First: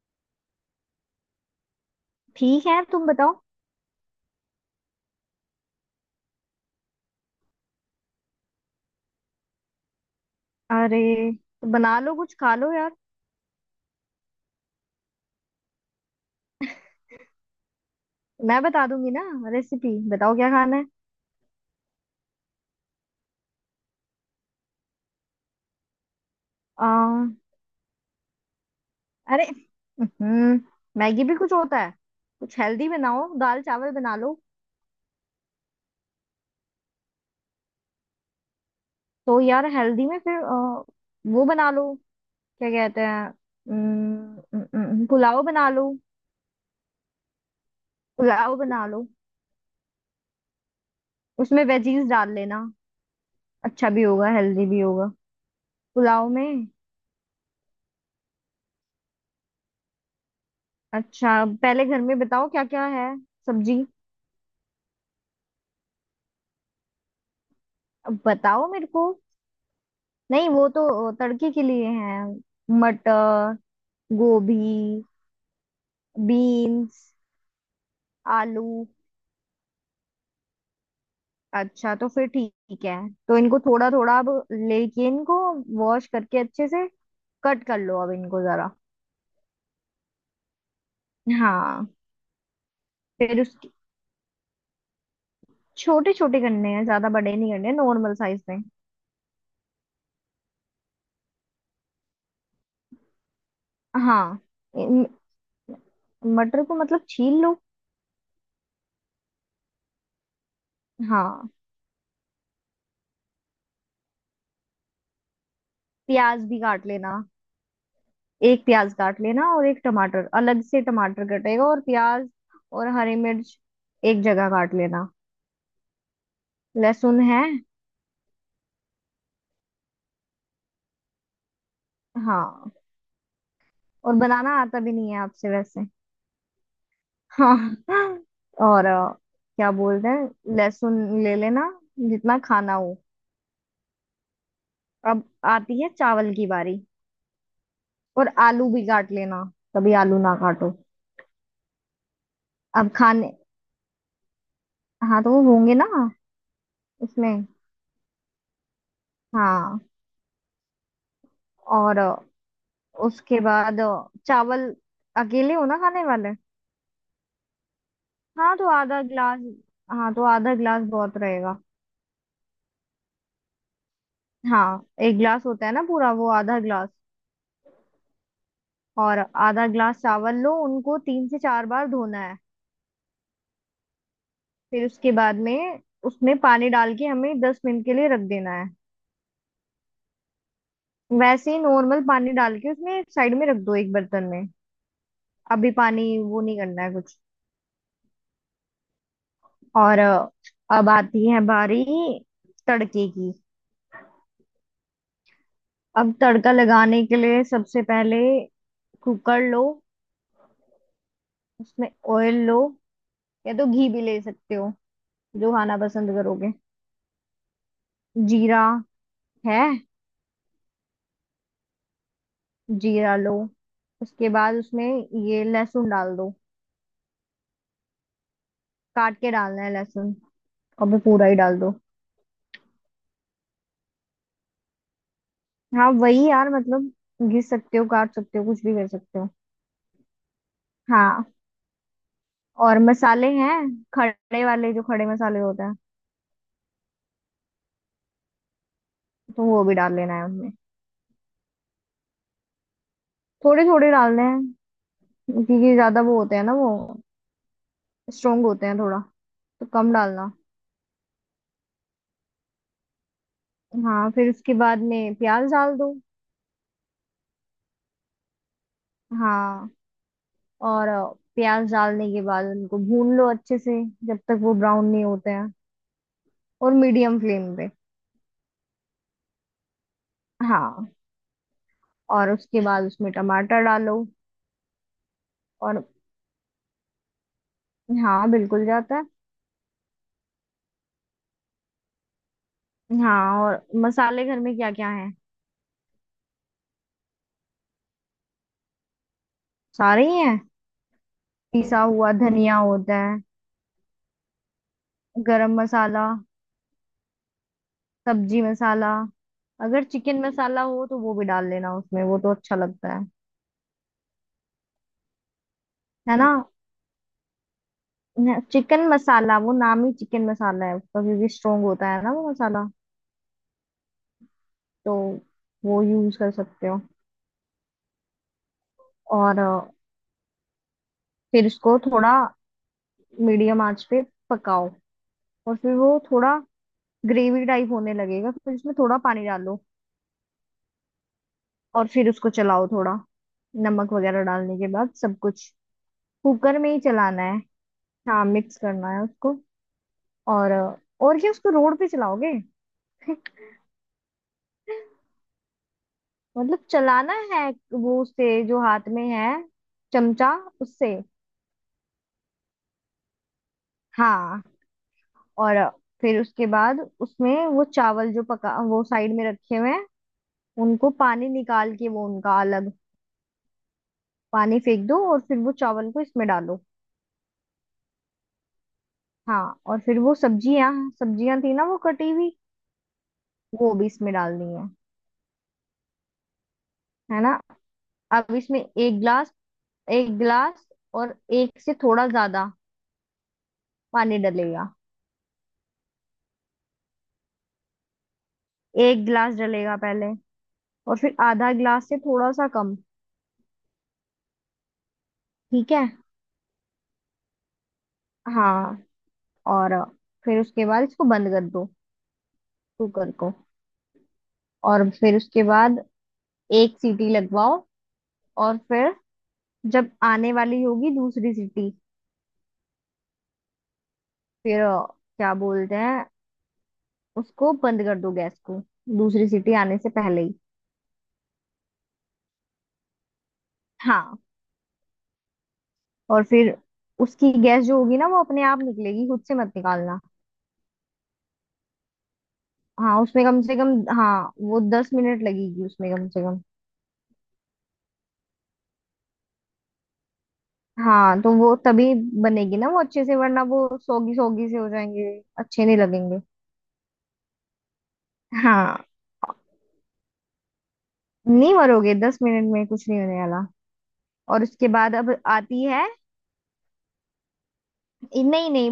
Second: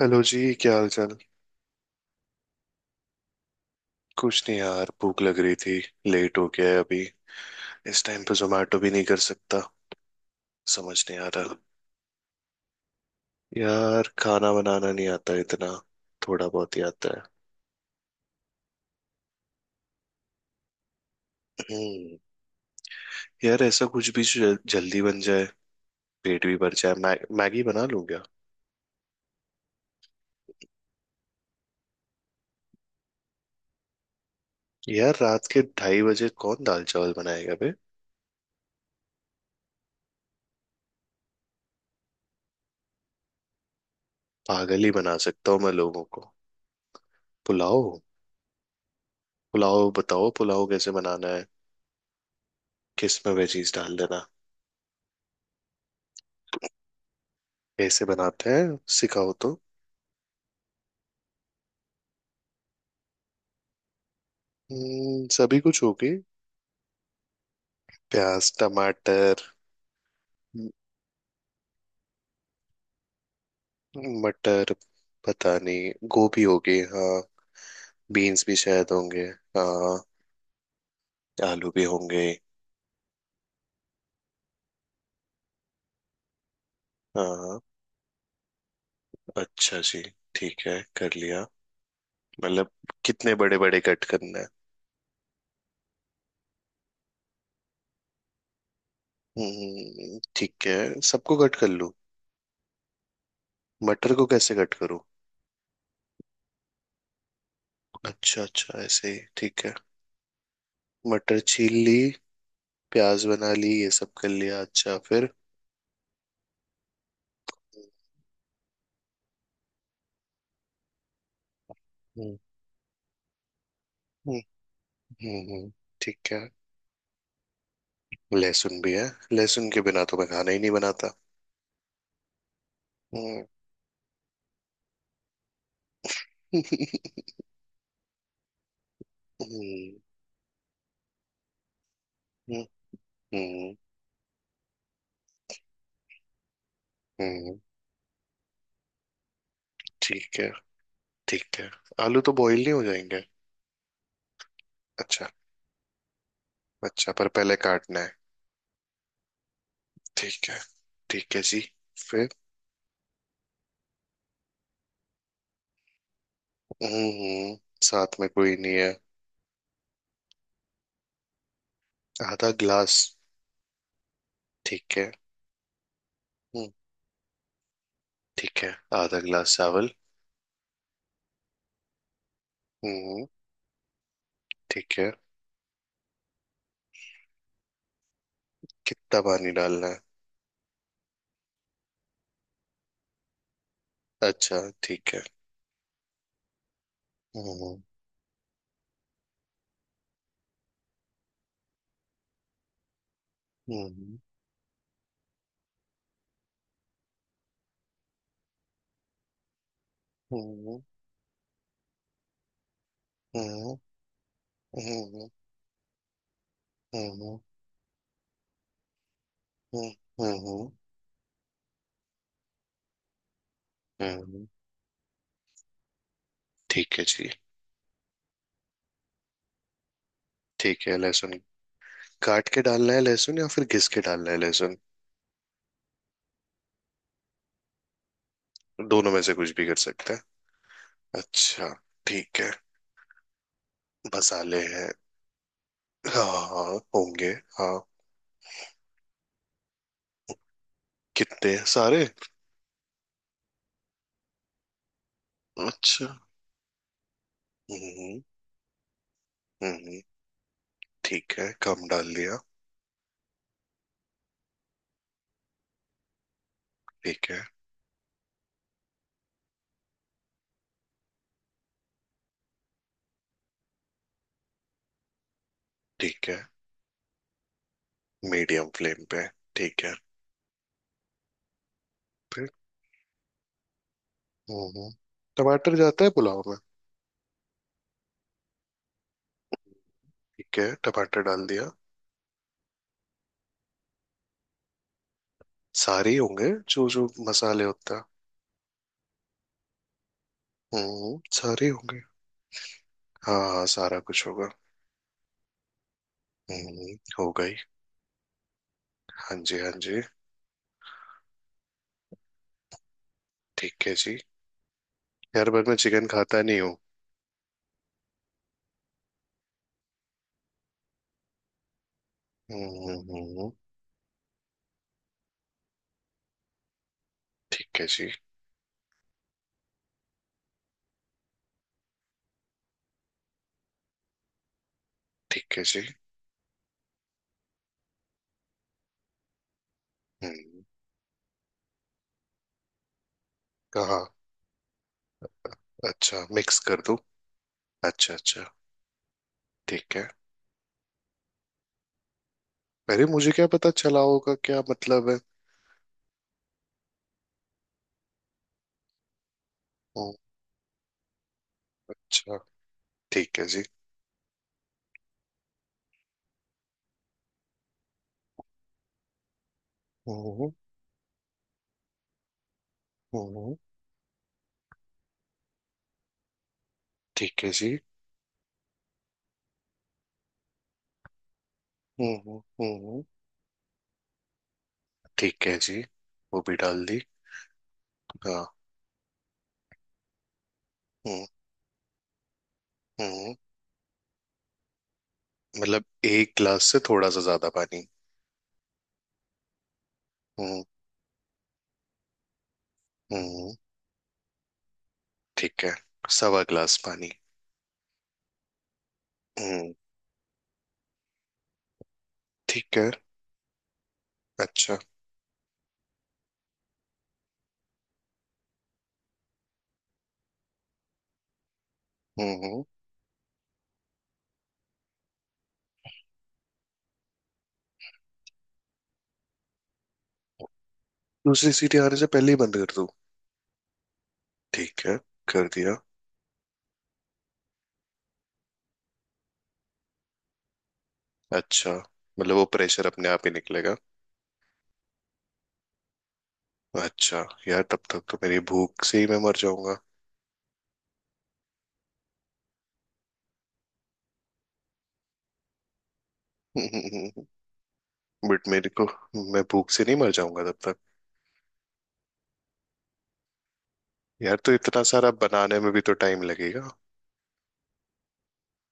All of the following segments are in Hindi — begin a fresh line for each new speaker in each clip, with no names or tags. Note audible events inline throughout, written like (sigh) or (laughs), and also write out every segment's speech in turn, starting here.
हेलो जी, क्या हाल चाल।
ठीक है तुम बताओ।
कुछ नहीं यार, भूख लग रही थी। लेट हो गया है अभी। इस टाइम पे जोमेटो भी नहीं कर सकता। समझ
अरे।
नहीं आ रहा।
तो बना लो कुछ खा लो यार।
यार, खाना बनाना नहीं आता इतना। थोड़ा बहुत ही आता है।
मैं बता दूंगी ना। रेसिपी बताओ क्या खाना है।
हम्म। यार, ऐसा कुछ भी जो जल्दी बन जाए, पेट भी भर
आ,
जाए। मैगी बना लूं क्या।
अरे। हम्म। मैगी भी कुछ होता है। कुछ हेल्दी बनाओ दाल चावल बना लो।
यार, रात के 2:30 बजे कौन दाल चावल बनाएगा बे।
तो यार हेल्दी में फिर वो बना लो। क्या कहते हैं
पागल ही बना
पुलाव
सकता हूँ
बना
मैं
लो।
लोगों को। पुलाव।
पुलाव बना लो।
पुलाव बताओ, पुलाव कैसे बनाना है।
उसमें वेजीज डाल लेना।
किस में वेजीज
अच्छा
डाल
भी
देना।
होगा हेल्दी भी होगा पुलाव में।
कैसे बनाते हैं सिखाओ तो।
अच्छा पहले घर में बताओ क्या क्या है। सब्जी।
सभी कुछ होगी।
अब
प्याज,
बताओ मेरे को।
टमाटर।
नहीं वो
म-
तो तड़के के लिए हैं। मटर। गोभी।
मटर। पता नहीं, गोभी होगी
बीन्स।
हाँ। बीन्स भी
आलू।
शायद होंगे। हाँ, आलू भी
अच्छा तो
होंगे।
फिर ठीक है। तो इनको थोड़ा थोड़ा अब लेके इनको वॉश करके अच्छे से
हाँ।
कट कर लो अब इनको जरा।
अच्छा जी। ठीक है कर लिया।
हाँ।
मतलब कितने
फिर
बड़े
उसके
बड़े कट करना है।
छोटे छोटे करने हैं ज्यादा बड़े नहीं करने नॉर्मल साइज में।
हम्म, ठीक है सबको कट कर लूँ। मटर को
हाँ।
कैसे कट करूँ।
इन- मटर को मतलब छील लो।
अच्छा अच्छा ऐसे ही ठीक है। मटर
हाँ।
छील ली, प्याज बना ली, ये सब कर लिया। अच्छा फिर।
प्याज भी काट लेना। एक प्याज काट लेना और एक टमाटर अलग से टमाटर कटेगा और प्याज
हम्म
और हरी मिर्च एक
हम्म
जगह काट लेना।
हम्म। ठीक है।
लहसुन है।
लहसुन भी है। लहसुन के बिना तो मैं खाना ही नहीं बनाता।
हाँ।
हम्म।
और बनाना आता भी नहीं है आपसे वैसे।
(laughs)
हाँ। और क्या
हम्म
बोलते हैं लहसुन ले लेना जितना
हम्म,
खाना हो।
हम्म,
अब आती है चावल की बारी।
हम्म,
और आलू भी काट लेना। कभी आलू ना
ठीक है
काटो।
ठीक है आलू तो बॉईल नहीं हो
अब
जाएंगे
खाने। हाँ
अच्छा
तो वो होंगे ना
अच्छा पर
उसमें।
पहले काटना है
हाँ
ठीक है ठीक है जी
और
फिर
उसके बाद चावल अकेले हो ना खाने वाले।
हम्म साथ में कोई
हाँ तो
नहीं है
आधा ग्लास। हाँ तो आधा ग्लास बहुत रहेगा।
आधा ग्लास
हाँ
ठीक है
एक ग्लास होता है ना पूरा वो आधा
हम्म
ग्लास।
ठीक है
और
½ ग्लास
आधा
चावल
ग्लास चावल लो उनको 3 से 4 बार धोना है।
हम्म
फिर
ठीक है
उसके बाद में उसमें पानी डाल के हमें 10 मिनट के लिए रख देना है।
कितना पानी डालना है
वैसे ही नॉर्मल पानी डाल के उसमें साइड में रख दो एक बर्तन में।
अच्छा ठीक है
अभी पानी वो नहीं करना है कुछ।
हम्म
और अब आती है बारी तड़के की।
हम्म
अब तड़का लगाने के लिए सबसे पहले कुकर लो।
हम्म
उसमें ऑयल लो। या तो
हम्म
घी भी ले सकते हो
हम्म
जो खाना पसंद करोगे।
हम्म
जीरा है।
हम्म। हम्म,
जीरा लो।
हम्म,
उसके
हम्म।
बाद उसमें ये लहसुन डाल दो।
ठीक है जी।
काट के डालना है लहसुन।
ठीक
और
है।
वो पूरा
लहसुन
ही डाल दो।
काट के डालना है लहसुन, या फिर घिस के डालना है लहसुन।
हाँ वही यार मतलब घिस सकते हो काट सकते हो कुछ भी कर
दोनों
सकते
में
हो।
से कुछ भी कर सकते हैं।
हाँ।
अच्छा। ठीक है।
और मसाले हैं खड़े
मसाले
वाले जो
हैं,
खड़े मसाले होते हैं।
हाँ हाँ होंगे। हाँ।
तो वो भी डाल लेना है उनमें।
कितने हैं? सारे।
थोड़े थोड़े डालने हैं क्योंकि ज्यादा
अच्छा।
वो होते हैं ना वो
हम्म।
स्ट्रोंग होते हैं थोड़ा। तो कम
हम्म,
डालना।
ठीक है कम डाल दिया।
हाँ फिर उसके बाद में प्याज डाल दो।
ठीक है।
हाँ और प्याज डालने के बाद उनको भून लो अच्छे से जब तक वो ब्राउन नहीं होते हैं।
ठीक है
और मीडियम फ्लेम पे।
मीडियम फ्लेम पे। ठीक है।
हाँ और
फिर।
उसके बाद उसमें टमाटर डालो।
हम्म। टमाटर
और
जाता है पुलाव में।
हाँ बिल्कुल जाता है।
ठीक है टमाटर डाल दिया।
हाँ और मसाले घर में क्या क्या है।
सारे ही होंगे जो जो मसाले होते हैं।
सारे ही हैं।
हम्म, सारे
पिसा
होंगे।
हुआ धनिया होता है।
हाँ हाँ सारा कुछ होगा।
गरम मसाला।
हो गई।
सब्जी मसाला।
हाँ जी, हाँ
अगर
जी।
चिकन मसाला हो तो वो भी डाल लेना उसमें वो तो अच्छा लगता है।
ठीक है जी। यार पर मैं चिकन
है ना।
खाता नहीं हूँ।
चिकन मसाला वो नाम ही चिकन मसाला है उसका क्योंकि स्ट्रोंग होता है ना वो मसाला।
हम्म।
तो वो यूज कर सकते हो।
ठीक है जी।
और फिर इसको थोड़ा मीडियम आंच पे पकाओ। और
ठीक है
फिर
जी।
वो थोड़ा ग्रेवी टाइप होने लगेगा फिर इसमें थोड़ा पानी डालो।
हम्म।
और फिर उसको चलाओ थोड़ा नमक
कहाँ?
वगैरह डालने के बाद सब कुछ।
अच्छा मिक्स
कुकर में ही
कर दूँ।
चलाना है।
अच्छा
हाँ
अच्छा।
मिक्स करना है उसको।
ठीक है।
और और क्या उसको रोड पे चलाओगे।
अरे मुझे क्या पता चला होगा क्या मतलब है।
मतलब चलाना है वो उससे जो हाथ में है
हम्म।
चमचा उससे।
अच्छा। ठीक है जी।
हाँ। और फिर उसके बाद उसमें वो चावल जो पका वो साइड में रखे हुए हैं
हम्म
उनको पानी निकाल के वो उनका अलग
हम्म।
पानी फेंक दो और फिर वो चावल को इसमें डालो।
ठीक है जी।
हाँ और फिर वो सब्जियां सब्जियां थी ना वो कटी हुई
हम्म हम्म।
वो भी इसमें डालनी है।
ठीक है जी, वो भी डाल दी।
है ना। अब
हाँ।
इसमें एक गिलास और
हम्म
एक से थोड़ा ज्यादा
हम्म।
पानी डलेगा।
मतलब 1 गिलास से थोड़ा सा ज्यादा पानी।
एक गिलास डलेगा पहले।
हम्म
और फिर आधा गिलास से थोड़ा सा कम।
हम्म। ठीक
ठीक
है।
है।
1¼ ग्लास पानी।
हाँ
हम्म।
और फिर उसके बाद इसको बंद कर दो
ठीक है।
कुकर को।
अच्छा।
और फिर उसके बाद एक सीटी लगवाओ। और फिर जब आने वाली होगी दूसरी सीटी
हम्म हम्म।
फिर क्या बोलते हैं उसको बंद कर दो गैस को दूसरी सीटी आने से पहले ही।
दूसरी सीटी आने से पहले ही बंद कर दूं।
हाँ।
ठीक है कर दिया।
और फिर उसकी गैस जो होगी ना वो अपने आप निकलेगी खुद से मत निकालना।
अच्छा, मतलब वो प्रेशर
हाँ
अपने
उसमें
आप ही
कम से कम।
निकलेगा।
हाँ वो 10 मिनट लगेगी उसमें कम से कम।
अच्छा यार, तब तक तो मेरी भूख से ही मैं मर जाऊंगा।
हाँ तो वो तभी बनेगी ना वो अच्छे से वरना वो सोगी सोगी से हो जाएंगे अच्छे नहीं लगेंगे।
(laughs) बट मेरे को,
हाँ
मैं भूख से नहीं मर जाऊंगा तब तक।
नहीं मरोगे 10 मिनट में कुछ नहीं होने वाला।
यार
और
तो
उसके
इतना
बाद
सारा
अब
बनाने
आती
में भी
है
तो टाइम लगेगा।
नहीं नहीं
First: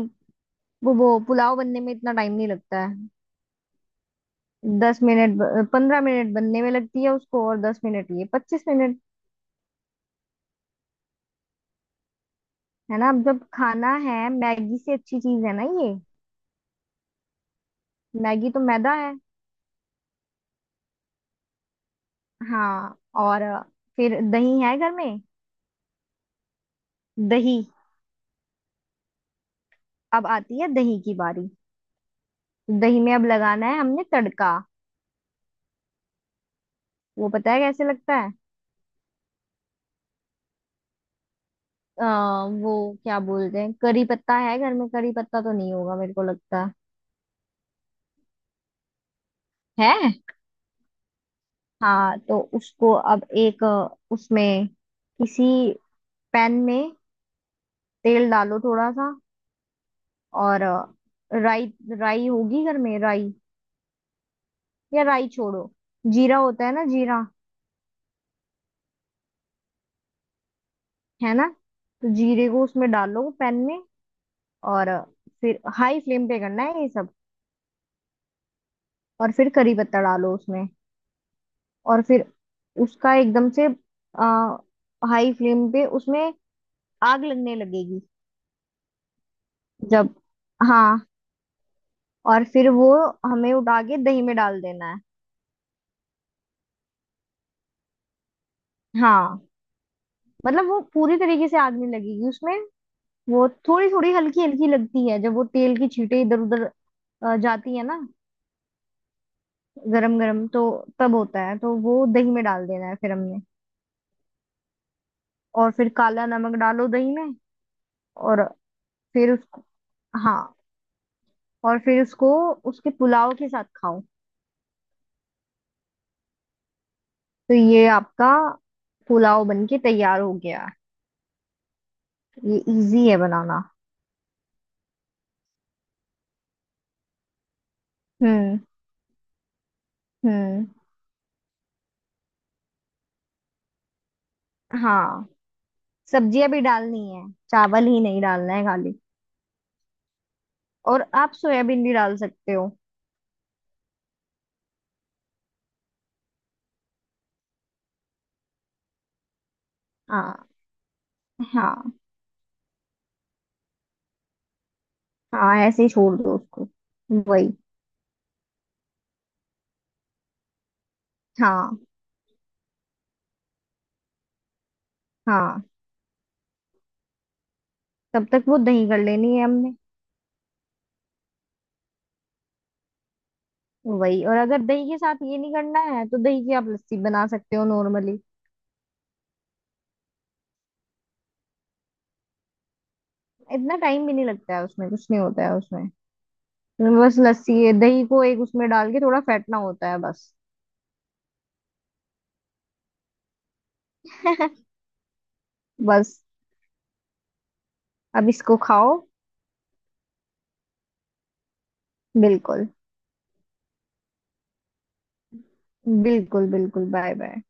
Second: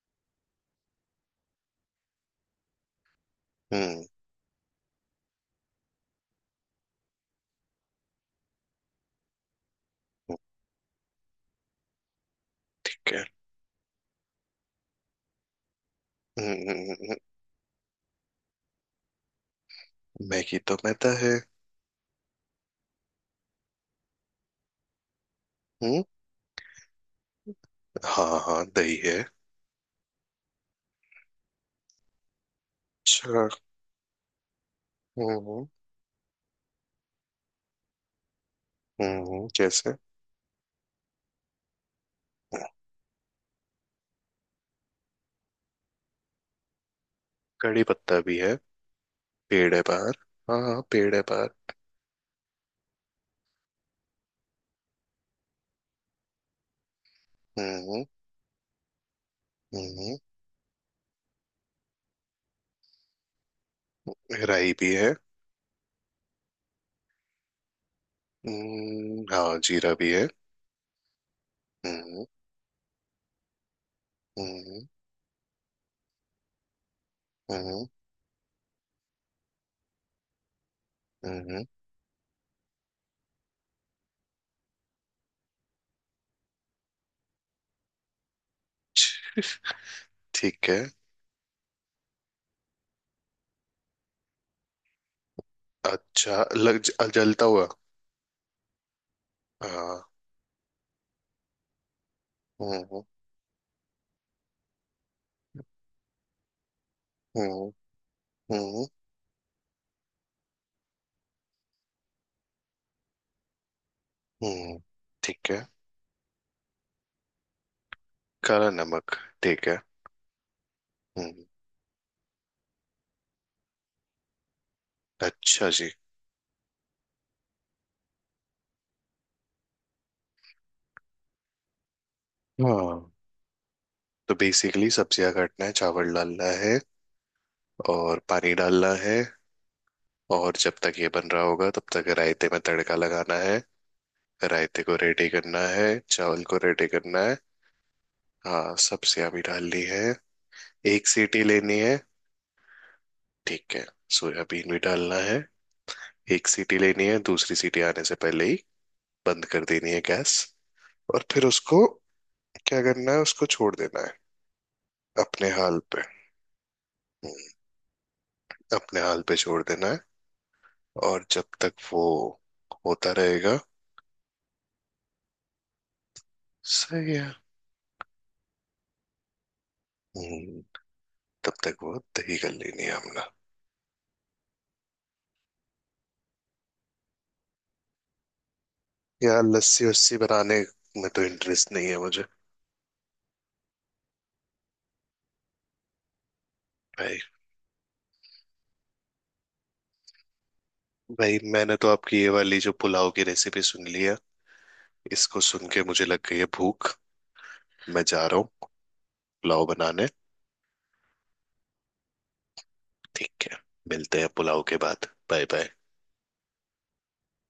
वो पुलाव बनने में इतना टाइम नहीं लगता है।
हम्म।
10 मिनट 15 मिनट बनने में लगती है उसको और 10 मिनट ये 25 मिनट। है ना
ठीक
अब
है।
जब खाना है मैगी से अच्छी चीज है ना ये।
हम्म।
मैगी तो मैदा है।
मैगी तो मैदा है।
हाँ और फिर दही है घर में।
हम्म।
दही।
हाँ हाँ दही है।
अब आती है दही की बारी। दही में अब
अच्छा।
लगाना है हमने तड़का।
हम्म।
वो पता है कैसे लगता है।
जैसे।
वो क्या बोलते हैं करी पत्ता है घर में करी पत्ता तो नहीं होगा मेरे को लगता
कड़ी पत्ता भी है, पेड़ है
है।
बाहर। हाँ हाँ पेड़ है बाहर।
हाँ तो उसको अब एक उसमें किसी पैन में
हम्म।
तेल डालो थोड़ा सा।
हम्म।
और राई राई होगी घर में राई।
राई भी
या
है।
राई छोड़ो। जीरा होता है ना जीरा।
हम्म, हाँ जीरा भी है।
है ना। तो
हम्म।
जीरे को उसमें डालो पैन में।
हम्म
और फिर हाई फ्लेम पे करना है ये सब।
हम्म
और फिर करी पत्ता डालो उसमें।
हम्म।
और फिर उसका एकदम से हाई फ्लेम पे उसमें आग लगने लगेगी जब।
ठीक है।
हाँ और फिर वो हमें उठा के दही में डाल देना है।
अच्छा लग जलता हुआ।
हाँ
हाँ।
मतलब वो पूरी तरीके से आग नहीं लगेगी उसमें।
हम्म
वो थोड़ी थोड़ी हल्की हल्की लगती है जब वो तेल की छींटे इधर उधर
हम्म
जाती है ना।
हम्म
गरम गरम तो तब होता है तो वो दही में डाल देना है फिर हमने।
हम्म। ठीक है।
और फिर काला नमक डालो दही में। और
काला नमक।
फिर उसको।
ठीक है।
हाँ
हम्म।
और फिर उसको उसके पुलाव के साथ खाओ।
अच्छा जी।
तो ये आपका पुलाव बन के तैयार हो गया। ये इजी
हाँ
है बनाना।
तो बेसिकली सब्जियां काटना है, चावल डालना है, और पानी
हम्म।
डालना है। और
हम्म।
जब तक ये बन रहा होगा तब तक रायते में तड़का लगाना है। रायते को
हाँ।
रेडी करना है, चावल
सब्जियां
को
भी
रेडी
डालनी
करना
है
है।
चावल ही नहीं डालना है
हाँ
खाली।
सब्जियां भी डालनी है।
और
एक
आप
सीटी लेनी
सोयाबीन भी
है।
डाल सकते हो।
ठीक है। सोयाबीन भी डालना है। एक सीटी लेनी है, दूसरी सीटी आने से पहले ही बंद कर देनी है गैस।
हाँ।
और फिर उसको
हाँ।
क्या करना है, उसको छोड़ देना है अपने
हाँ
हाल
ऐसे ही
पे।
छोड़ दो उसको।
हम्म,
वही।
अपने हाल पे छोड़ देना है। और जब तक
हाँ।
वो होता रहेगा।
हाँ
सही है।
तब तक वो दही कर लेनी है हमने।
हम्म, तब तक वो दही कर लेनी है हमने।
वही और अगर दही के साथ ये नहीं करना है तो दही की आप लस्सी बना सकते हो नॉर्मली।
यार लस्सी वस्सी बनाने में तो इंटरेस्ट नहीं है मुझे।
इतना टाइम भी नहीं लगता है उसमें कुछ नहीं होता है उसमें। बस
भाई,
लस्सी है दही को एक उसमें डाल के थोड़ा फेंटना होता है बस।
भाई मैंने तो आपकी ये वाली जो पुलाव की रेसिपी सुन ली है, इसको सुन के मुझे लग
बस
गई है भूख। मैं जा
अब
रहा हूँ
इसको खाओ।
पुलाव बनाने।
बिल्कुल
ठीक है। मिलते हैं पुलाव के बाद। Bye bye.
बिल्कुल बिल्कुल बाय बाय।